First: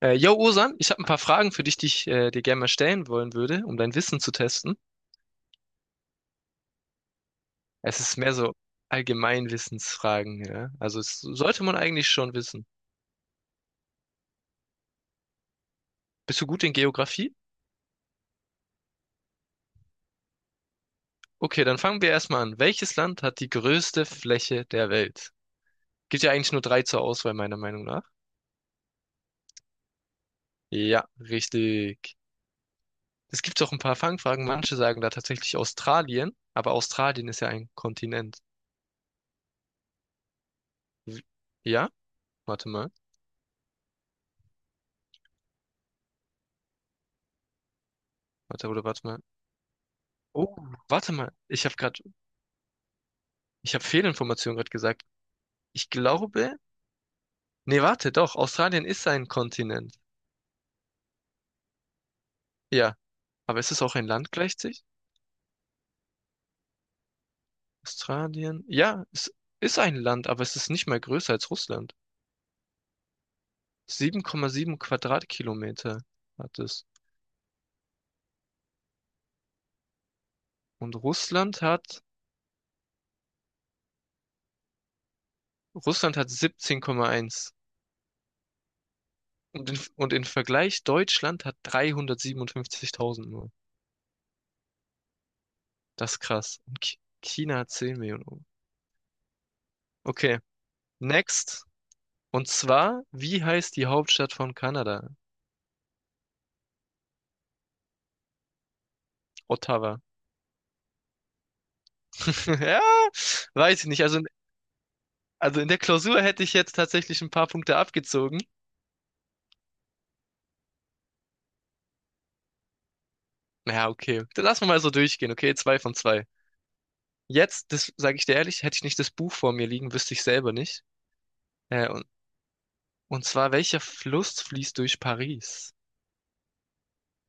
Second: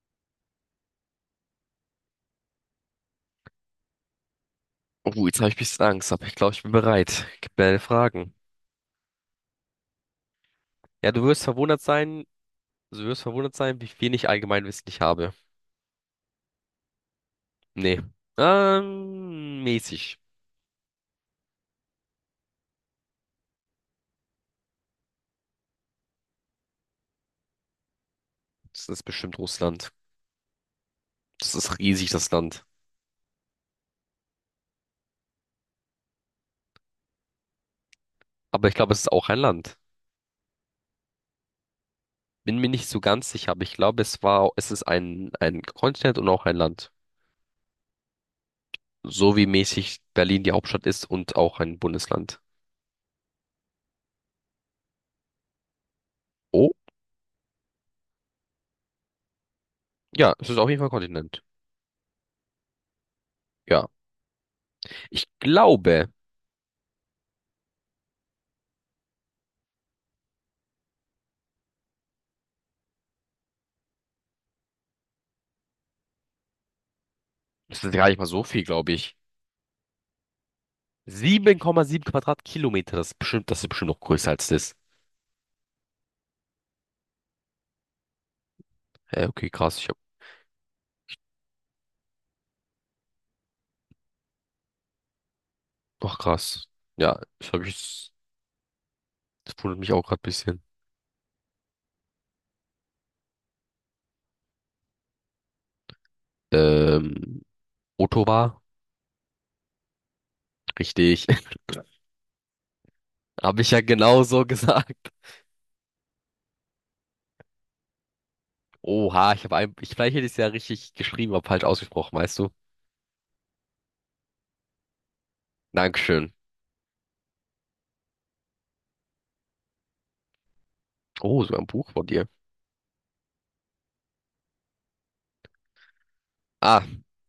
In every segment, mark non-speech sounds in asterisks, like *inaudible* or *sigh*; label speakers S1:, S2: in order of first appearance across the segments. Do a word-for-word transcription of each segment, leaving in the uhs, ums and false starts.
S1: Äh, yo, Osan, ich habe ein paar Fragen für dich, die ich äh, dir gerne mal stellen wollen würde, um dein Wissen zu testen.
S2: Oh, jetzt habe ich ein bisschen Angst, aber ich glaube, ich bin bereit. Gib mir deine
S1: Es ist mehr
S2: Fragen.
S1: so Allgemeinwissensfragen, ja. Also
S2: Ja,
S1: es
S2: du wirst
S1: sollte man
S2: verwundert
S1: eigentlich
S2: sein,
S1: schon wissen.
S2: du wirst verwundert sein, wie viel ich Allgemeinwissen ich habe.
S1: Bist du gut in Geografie?
S2: Nee. Ähm, mäßig.
S1: Okay, dann fangen wir erstmal an. Welches Land hat die größte Fläche der Welt? Gibt ja eigentlich nur drei zur Auswahl, meiner Meinung nach.
S2: Das ist bestimmt Russland.
S1: Ja,
S2: Das ist riesig,
S1: richtig.
S2: das Land.
S1: Es gibt auch ein paar Fangfragen. Manche sagen da tatsächlich Australien, aber Australien ist ja ein Kontinent.
S2: Aber ich glaube, es ist auch ein Land.
S1: W- Ja?
S2: Bin mir
S1: Warte
S2: nicht
S1: mal.
S2: so ganz sicher, aber ich glaube, es war, es ist ein, ein Kontinent und auch ein Land.
S1: Warte, oder warte mal.
S2: So wie mäßig Berlin die
S1: Oh,
S2: Hauptstadt ist
S1: warte mal.
S2: und auch
S1: Ich habe
S2: ein
S1: gerade
S2: Bundesland.
S1: Ich habe Fehlinformation gerade gesagt. Ich glaube,
S2: Oh,
S1: nee, warte, doch, Australien ist ein Kontinent.
S2: ja, es ist auf jeden Fall ein Kontinent.
S1: Ja, aber ist es
S2: Ja.
S1: auch ein Land gleichzeitig?
S2: Ich glaube,
S1: Australien, ja, es ist ein Land, aber es ist nicht mal größer als Russland. sieben Komma sieben Quadratkilometer hat es.
S2: es ist gar nicht mal so viel, glaube ich.
S1: Und Russland hat,
S2: sieben Komma sieben Quadratkilometer, das ist bestimmt, das ist bestimmt noch größer als das.
S1: Russland hat siebzehn Komma eins.
S2: Äh, okay,
S1: Und
S2: krass,
S1: in,
S2: ich hab,
S1: und in Vergleich, Deutschland hat dreihundertsiebenundfünfzigtausend nur. Das
S2: ach
S1: ist krass.
S2: krass.
S1: Und Ch-
S2: Ja, ich
S1: China
S2: habe
S1: hat zehn
S2: ich,
S1: Millionen.
S2: das wundert mich auch gerade ein
S1: Okay,
S2: bisschen.
S1: next. Und zwar, wie heißt die Hauptstadt von Kanada?
S2: Ähm, Ottawa,
S1: Ottawa. *laughs*
S2: richtig. *laughs*
S1: Ja,
S2: Habe ich ja
S1: weiß ich nicht. Also,
S2: genau
S1: in-
S2: so *laughs* gesagt.
S1: also in der Klausur hätte ich jetzt tatsächlich ein paar Punkte abgezogen.
S2: Oha, ich habe ein, ich, vielleicht hätte ich es ja richtig geschrieben, aber falsch ausgesprochen, weißt du?
S1: Ja, okay. Dann lassen wir mal so durchgehen, okay? Zwei von zwei.
S2: Dankeschön.
S1: Jetzt, das sage ich dir ehrlich, hätte ich nicht das Buch vor mir liegen, wüsste ich selber nicht.
S2: Oh, so ein
S1: Äh,
S2: Buch von
S1: und,
S2: dir.
S1: und zwar, welcher Fluss fließt durch Paris?
S2: Ah,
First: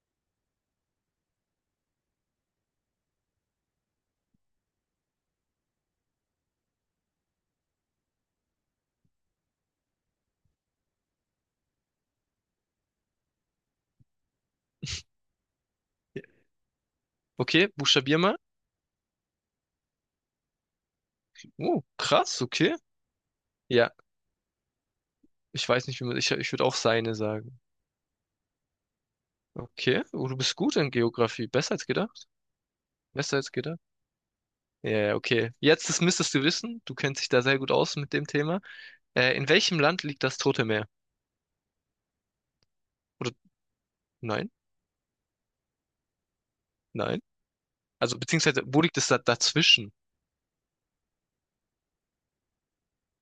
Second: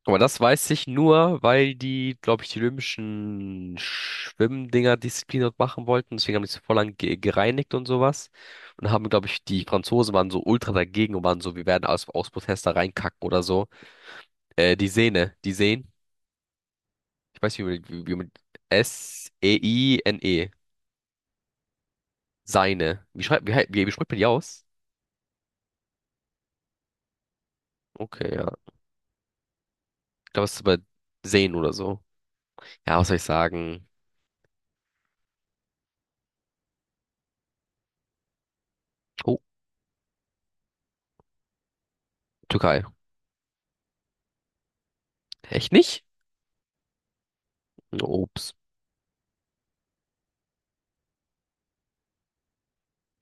S2: aber das weiß ich nur, weil die, glaube ich, die olympischen Schwimmdinger Disziplin dort machen wollten. Deswegen haben die es voll lang ge gereinigt und sowas. Und haben, glaube ich, die Franzosen waren so ultra dagegen und waren so, wir werden aus, aus Protest da reinkacken oder so. Äh, die Sehne, die Sehnen. Ich weiß nicht,
S1: Okay,
S2: wie, man- wie, wie
S1: buchstabier
S2: man.
S1: mal.
S2: S E I N E.
S1: Oh, krass, okay.
S2: Seine. Wie schreibt, wie, hei- wie, wie
S1: Ja,
S2: spricht man die aus?
S1: ich weiß nicht, wie man, ich, ich würde auch Seine sagen.
S2: Okay, ja.
S1: Okay, oh,
S2: Ich
S1: du
S2: glaube, es
S1: bist
S2: ist
S1: gut
S2: bei
S1: in Geografie.
S2: Sehnen oder
S1: Besser als
S2: so.
S1: gedacht.
S2: Ja, was soll ich
S1: Besser als gedacht.
S2: sagen?
S1: Ja, ja, okay. Jetzt, das müsstest du wissen. Du kennst dich da sehr gut aus mit dem Thema. Äh,
S2: Oh,
S1: in welchem Land liegt das Tote Meer?
S2: Türkei.
S1: Oder nein,
S2: Echt nicht?
S1: nein. Also
S2: Ups.
S1: beziehungsweise, wo liegt es da, dazwischen?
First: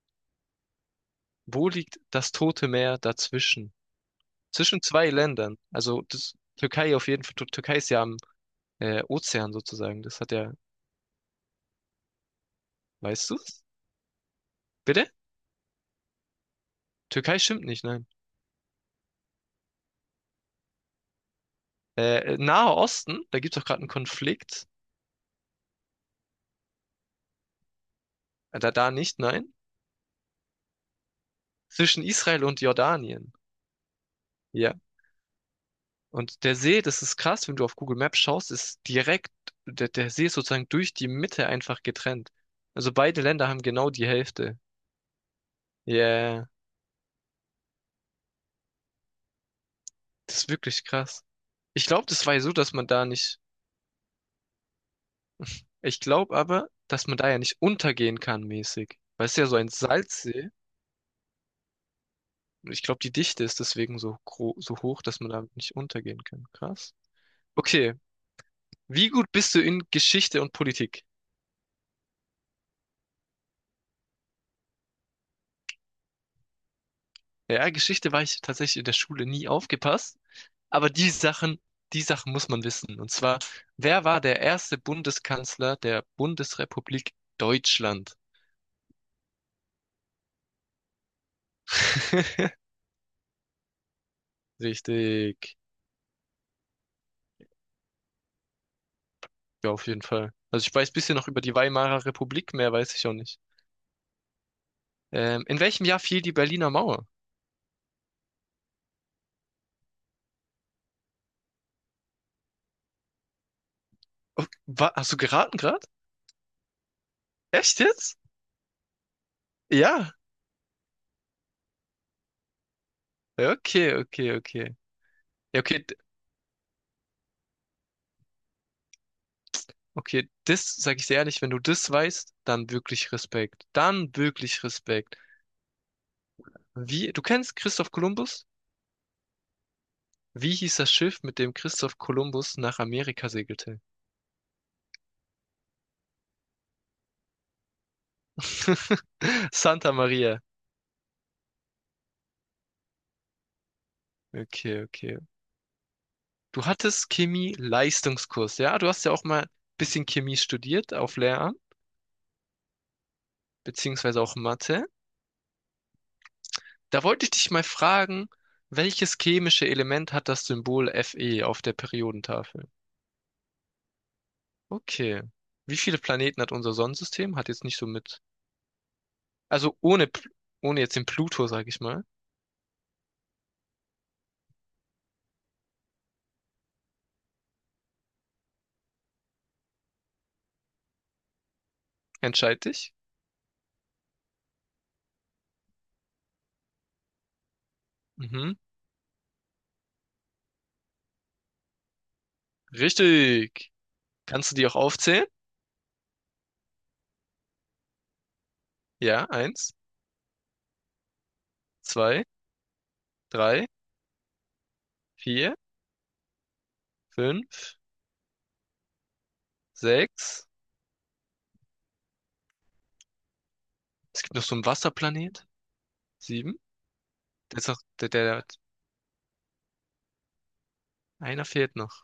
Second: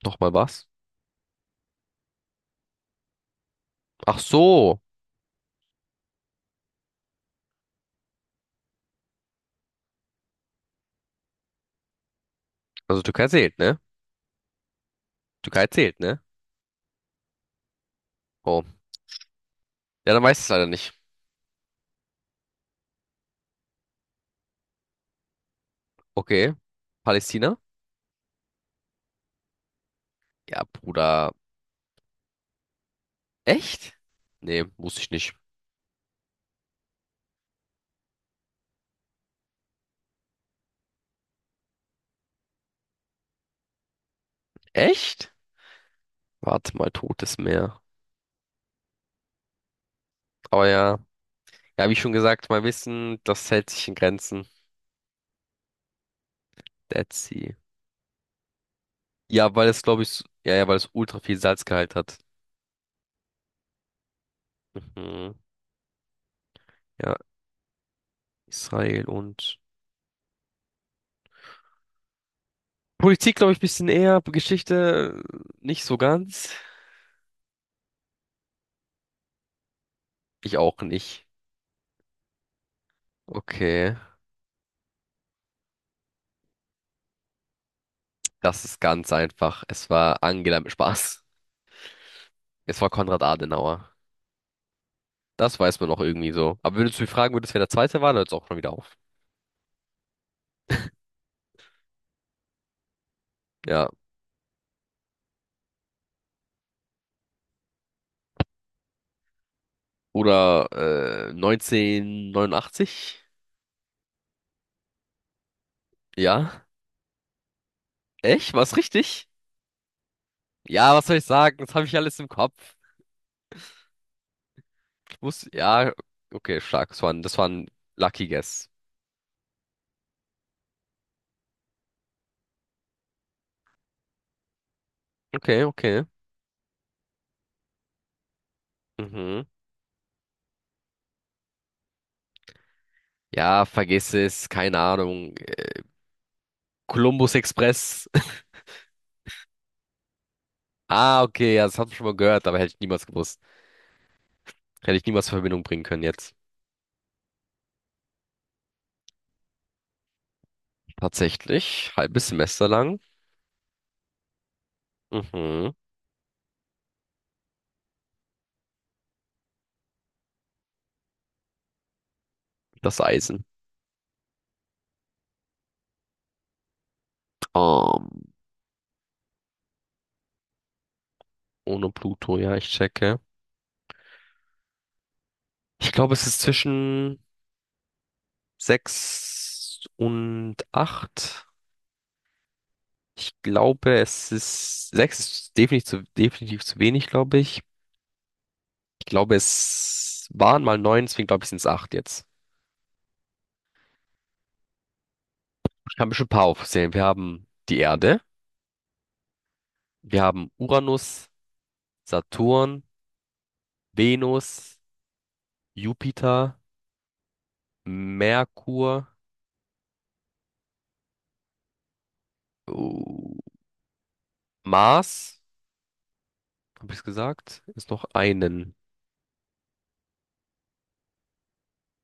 S2: Nochmal was?
S1: Wo liegt das Tote Meer dazwischen?
S2: Ach so.
S1: Zwischen zwei Ländern. Also das Türkei auf jeden Fall. Tür- Türkei ist ja am äh, Ozean sozusagen. Das hat ja,
S2: Also Türkei
S1: weißt
S2: zählt,
S1: du's?
S2: ne?
S1: Bitte?
S2: Türkei zählt, ne?
S1: Türkei stimmt nicht, nein.
S2: Oh. Ja, dann weiß ich es leider nicht.
S1: Äh, äh, Nahe Osten, da gibt es doch gerade einen Konflikt.
S2: Okay. Palästina?
S1: Äh, Da, da nicht, nein.
S2: Ja, Bruder.
S1: Zwischen Israel und Jordanien.
S2: Echt? Nee,
S1: Ja.
S2: wusste ich nicht.
S1: Und der See, das ist krass, wenn du auf Google Maps schaust, ist direkt, der, der See ist sozusagen durch die Mitte einfach getrennt. Also beide Länder haben genau die Hälfte.
S2: Echt?
S1: Ja, yeah,
S2: Warte mal, Totes Meer.
S1: das ist
S2: Aber
S1: wirklich
S2: ja.
S1: krass. Ich
S2: Ja, wie
S1: glaube,
S2: schon
S1: das war ja
S2: gesagt,
S1: so,
S2: mein
S1: dass man da
S2: Wissen,
S1: nicht,
S2: das hält sich in Grenzen.
S1: ich glaube aber, dass
S2: Dead
S1: man da ja
S2: Sea.
S1: nicht untergehen kann mäßig. Weil es ist ja
S2: Ja,
S1: so
S2: weil
S1: ein
S2: es, glaube ich, s-
S1: Salzsee.
S2: ja, ja, weil es ultra viel Salzgehalt hat.
S1: Und ich glaube, die Dichte ist deswegen so gro so hoch, dass man
S2: Mhm.
S1: da nicht untergehen kann. Krass.
S2: Ja,
S1: Okay,
S2: Israel
S1: wie gut bist
S2: und
S1: du in Geschichte und Politik?
S2: Politik, glaube ich, ein bisschen eher. Geschichte äh, nicht so ganz.
S1: Ja, Geschichte war ich tatsächlich in der Schule nie aufgepasst.
S2: Ich auch
S1: Aber die
S2: nicht.
S1: Sachen, die Sachen muss man wissen. Und zwar,
S2: Okay.
S1: wer war der erste Bundeskanzler der Bundesrepublik Deutschland?
S2: Das ist ganz einfach. Es war Angela mit Spaß.
S1: *laughs*
S2: Es war Konrad Adenauer.
S1: Richtig.
S2: Das weiß man noch irgendwie so. Aber wenn du mich fragen, würdest, wer der Zweite war, dann hört es auch schon wieder auf.
S1: Ja, auf jeden Fall. Also ich weiß bisschen noch über die Weimarer Republik, mehr weiß ich auch nicht.
S2: Ja.
S1: Ähm, in welchem Jahr fiel die Berliner Mauer?
S2: Oder äh, neunzehnhundertneunundachtzig?
S1: Oh, wa- hast du geraten gerade?
S2: Ja.
S1: Echt jetzt?
S2: Echt? War's richtig?
S1: Ja.
S2: Ja, was soll ich sagen? Das habe ich alles im Kopf.
S1: Okay, okay, okay.
S2: Ich muss,
S1: Ja, okay,
S2: ja,
S1: d-
S2: okay, stark. Das war ein, das war ein Lucky Guess.
S1: okay, das sage ich dir ehrlich, wenn du das weißt, dann wirklich Respekt. Dann wirklich Respekt.
S2: Okay, okay.
S1: Wie, du kennst Christoph Kolumbus?
S2: Mhm.
S1: Wie hieß das Schiff, mit dem Christoph Kolumbus nach Amerika
S2: Ja,
S1: segelte?
S2: vergiss es. Keine Ahnung. Columbus Express. *laughs*
S1: *laughs* Santa Maria.
S2: Ah, okay, ja, das hab ich schon mal gehört, aber hätte ich niemals gewusst.
S1: Okay,
S2: Hätte ich
S1: okay.
S2: niemals in Verbindung bringen können jetzt.
S1: Du hattest Chemie-Leistungskurs, ja? Du hast ja auch mal ein bisschen Chemie studiert auf Lehramt,
S2: Tatsächlich, halbes Semester lang.
S1: beziehungsweise auch Mathe.
S2: Mhm.
S1: Da wollte ich dich mal fragen, welches chemische Element hat das Symbol Fe auf der Periodentafel?
S2: Das Eisen.
S1: Okay. Wie viele Planeten hat unser Sonnensystem? Hat jetzt nicht so mit.
S2: Ähm,
S1: Also ohne, Pl- Ohne jetzt den Pluto, sag ich
S2: ohne
S1: mal.
S2: Pluto, ja, ich checke. Ich glaube, es ist zwischen sechs und acht.
S1: Entscheid dich.
S2: Ich glaube, es ist sechs ist definitiv zu, definitiv zu wenig, glaube ich.
S1: Mhm.
S2: Ich glaube, es waren mal neun, deswegen glaube ich, sind es acht jetzt.
S1: Richtig. Kannst du die auch aufzählen?
S2: Ich kann bestimmt ein paar aufzählen. Wir haben die Erde,
S1: Ja, eins,
S2: wir haben Uranus,
S1: zwei,
S2: Saturn,
S1: drei,
S2: Venus,
S1: vier,
S2: Jupiter.
S1: fünf,
S2: Merkur,
S1: sechs.
S2: oh,
S1: Es gibt noch so einen
S2: Mars,
S1: Wasserplanet. Sieben.
S2: habe ich
S1: Der
S2: gesagt?
S1: ist noch,
S2: Ist noch
S1: der, der,
S2: einen.
S1: einer fehlt noch.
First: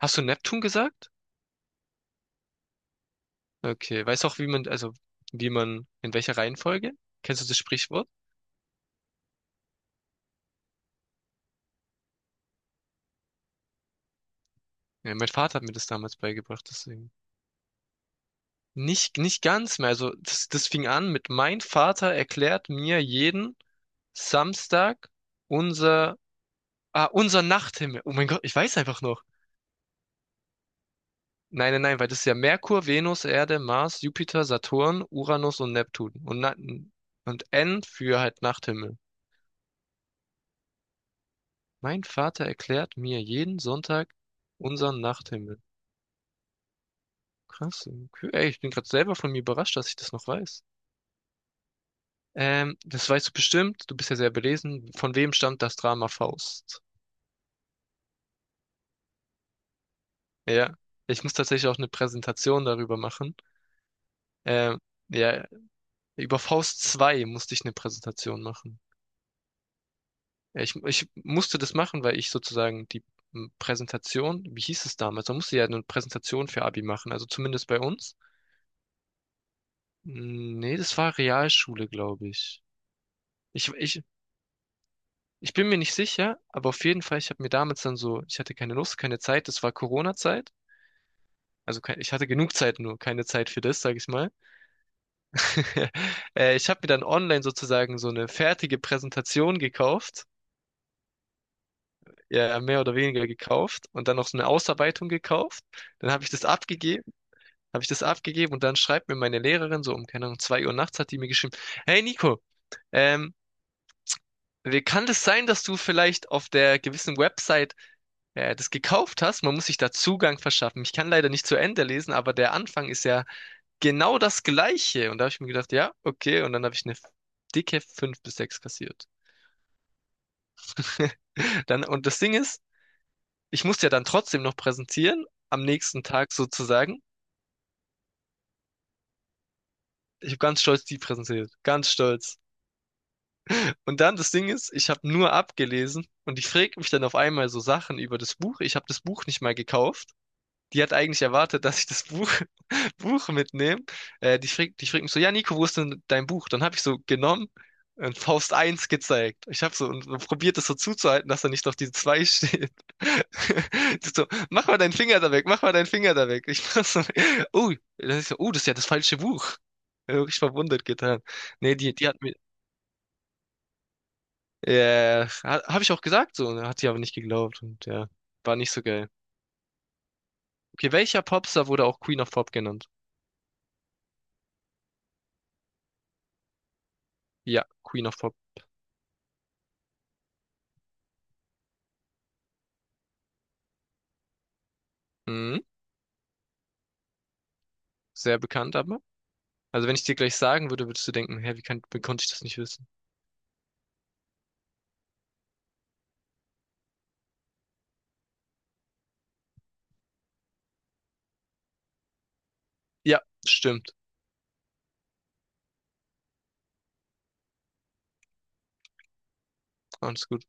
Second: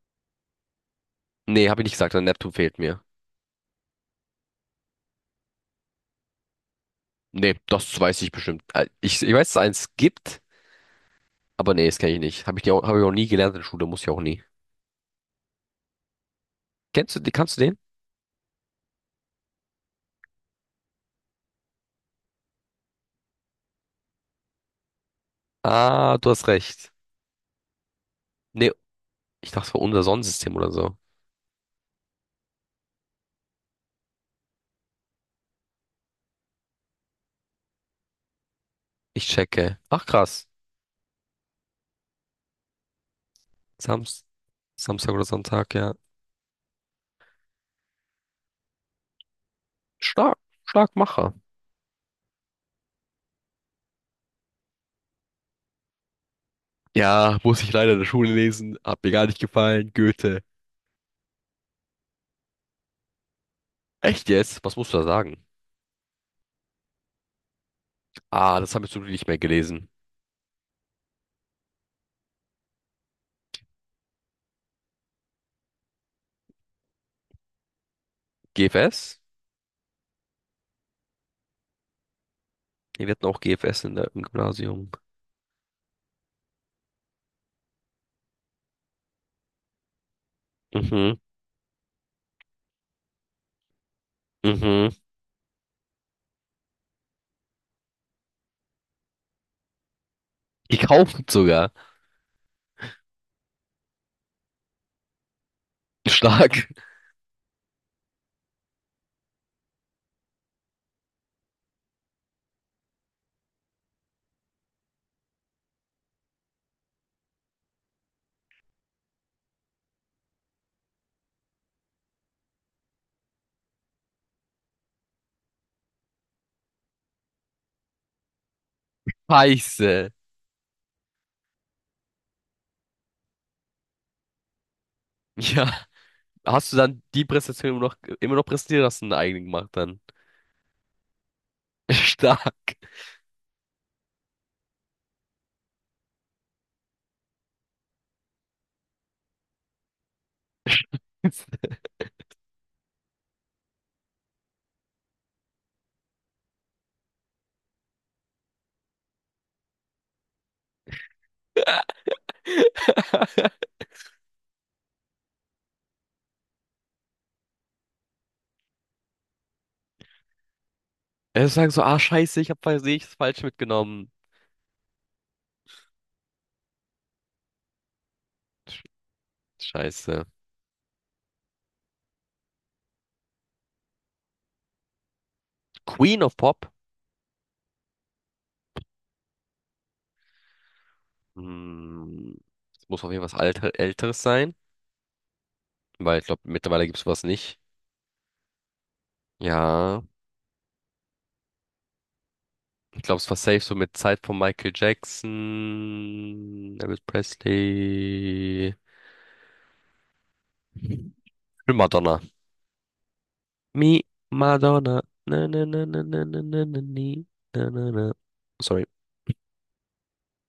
S1: Hast du Neptun gesagt?
S2: Nee, habe ich nicht gesagt, der Neptun fehlt mir.
S1: Okay. Weißt du auch, wie man, also, wie man, in welcher Reihenfolge? Kennst du
S2: Nee,
S1: das
S2: das
S1: Sprichwort?
S2: weiß ich bestimmt. Äh, Ich, ich weiß, dass es eins gibt, aber nee, das kenne ich nicht. Habe ich, die auch- hab ich auch nie gelernt in der Schule, muss ich auch nie.
S1: Ja, mein Vater hat mir das damals beigebracht, deswegen.
S2: Kennst du, die- kannst du den?
S1: Nicht, nicht ganz mehr. Also, das, das fing an mit, mein Vater erklärt mir jeden Samstag unser,
S2: Ah, du hast recht.
S1: ah, unser Nachthimmel. Oh mein Gott, ich
S2: Nee,
S1: weiß einfach noch.
S2: ich dachte, es war unser Sonnensystem oder so.
S1: Nein, nein, nein, weil das ist ja Merkur, Venus, Erde, Mars, Jupiter, Saturn, Uranus und Neptun. Und, Na und N für halt Nachthimmel.
S2: Ich checke. Ach, krass.
S1: Mein Vater erklärt mir jeden Sonntag
S2: Samst,
S1: unseren
S2: Samstag oder
S1: Nachthimmel.
S2: Sonntag, ja.
S1: Krass. Okay. Ey, ich bin gerade selber von mir überrascht, dass ich das noch
S2: Stark,
S1: weiß.
S2: stark Macher.
S1: Ähm, das weißt du bestimmt. Du bist ja sehr belesen. Von wem stammt das Drama Faust?
S2: Ja, muss ich leider in der Schule lesen. Hat mir gar nicht gefallen. Goethe.
S1: Ja. Ich muss tatsächlich auch eine Präsentation darüber machen.
S2: Echt jetzt? Was
S1: Ähm,
S2: musst du da sagen?
S1: ja, über Faust zwei musste ich eine Präsentation
S2: Ah, das
S1: machen.
S2: habe ich so nicht mehr gelesen.
S1: Ja, ich, ich musste das machen, weil ich sozusagen die m, Präsentation, wie hieß es damals? Man musste ja eine Präsentation für Abi machen, also zumindest bei uns.
S2: G F S?
S1: M, Nee, das war Realschule, glaube ich.
S2: Nee, Wir hatten auch
S1: Ich,
S2: G F S in
S1: ich,
S2: der, im Gymnasium.
S1: ich bin mir nicht sicher, aber auf jeden Fall, ich habe mir damals dann so, ich hatte keine Lust, keine Zeit, das war Corona-Zeit.
S2: Mhm,
S1: Also kein, ich hatte genug Zeit, nur keine Zeit für das, sage ich mal.
S2: mhm.
S1: *laughs* Äh, ich habe mir dann online sozusagen so eine fertige Präsentation gekauft,
S2: Gekauft sogar.
S1: ja, mehr oder weniger gekauft und dann noch so eine Ausarbeitung gekauft.
S2: *laughs*
S1: Dann habe ich das
S2: Stark.
S1: abgegeben. Habe ich das abgegeben und dann schreibt mir meine Lehrerin so um, keine Ahnung, zwei Uhr nachts hat die mir geschrieben, hey Nico, ähm, wie kann es sein, dass du vielleicht auf der gewissen Website äh, das gekauft hast? Man muss sich da Zugang verschaffen. Ich kann leider nicht zu Ende lesen, aber der Anfang ist ja genau das Gleiche. Und da habe ich mir gedacht, ja, okay. Und dann habe ich eine dicke fünf bis sechs kassiert.
S2: Scheiße.
S1: *laughs* Dann, und das Ding ist, ich musste ja dann trotzdem noch präsentieren, am
S2: Ja.
S1: nächsten Tag
S2: Hast du
S1: sozusagen.
S2: dann die Präsentation immer noch, immer noch präsentiert, hast du eine eigene gemacht dann?
S1: Ich habe ganz stolz die präsentiert. Ganz
S2: *laughs*
S1: stolz.
S2: Stark.
S1: Und dann das Ding ist, ich habe nur abgelesen und die fragt mich dann auf einmal so Sachen über das Buch. Ich habe das Buch nicht mal gekauft. Die hat eigentlich erwartet,
S2: Scheiße.
S1: dass ich das Buch, *laughs* Buch mitnehme. Äh, die fragt, die fragt mich so, ja, Nico, wo ist denn dein Buch? Dann habe ich so genommen und Faust eins gezeigt. Ich habe so und probiert das so zuzuhalten, dass da nicht noch die zwei steht.
S2: *laughs*
S1: *laughs* Die so, mach mal deinen Finger da weg, mach mal deinen Finger da weg. Ich mach so, oh, das ist, so, oh, das ist ja das falsche Buch. Wirklich verwundert getan.
S2: Er sagt
S1: Nee,
S2: so,
S1: die,
S2: ah,
S1: die hat mir,
S2: scheiße, ich habe versehentlich das falsch mitgenommen.
S1: ja, habe ich auch gesagt so, ne? Hat sie aber nicht geglaubt und ja, war nicht so
S2: Sch-
S1: geil.
S2: Scheiße.
S1: Okay, welcher Popstar wurde auch Queen of Pop genannt?
S2: Queen of Pop?
S1: Ja, Queen of Pop.
S2: Hm, das muss auf jeden Fall was Alter, Älteres sein,
S1: Mhm,
S2: weil ich glaube, mittlerweile gibt es sowas nicht.
S1: sehr bekannt aber. Also wenn
S2: Ja.
S1: ich dir gleich sagen würde, würdest du denken, hä, wie kann, wie konnte ich das nicht wissen?
S2: Ich glaube, es war safe so mit Zeit von Michael Jackson, Elvis Presley, und Madonna.
S1: Ja, stimmt.
S2: Me, Madonna. Na, na, na, na, na, na, na, na, na, na, na. Sorry.
S1: Alles gut.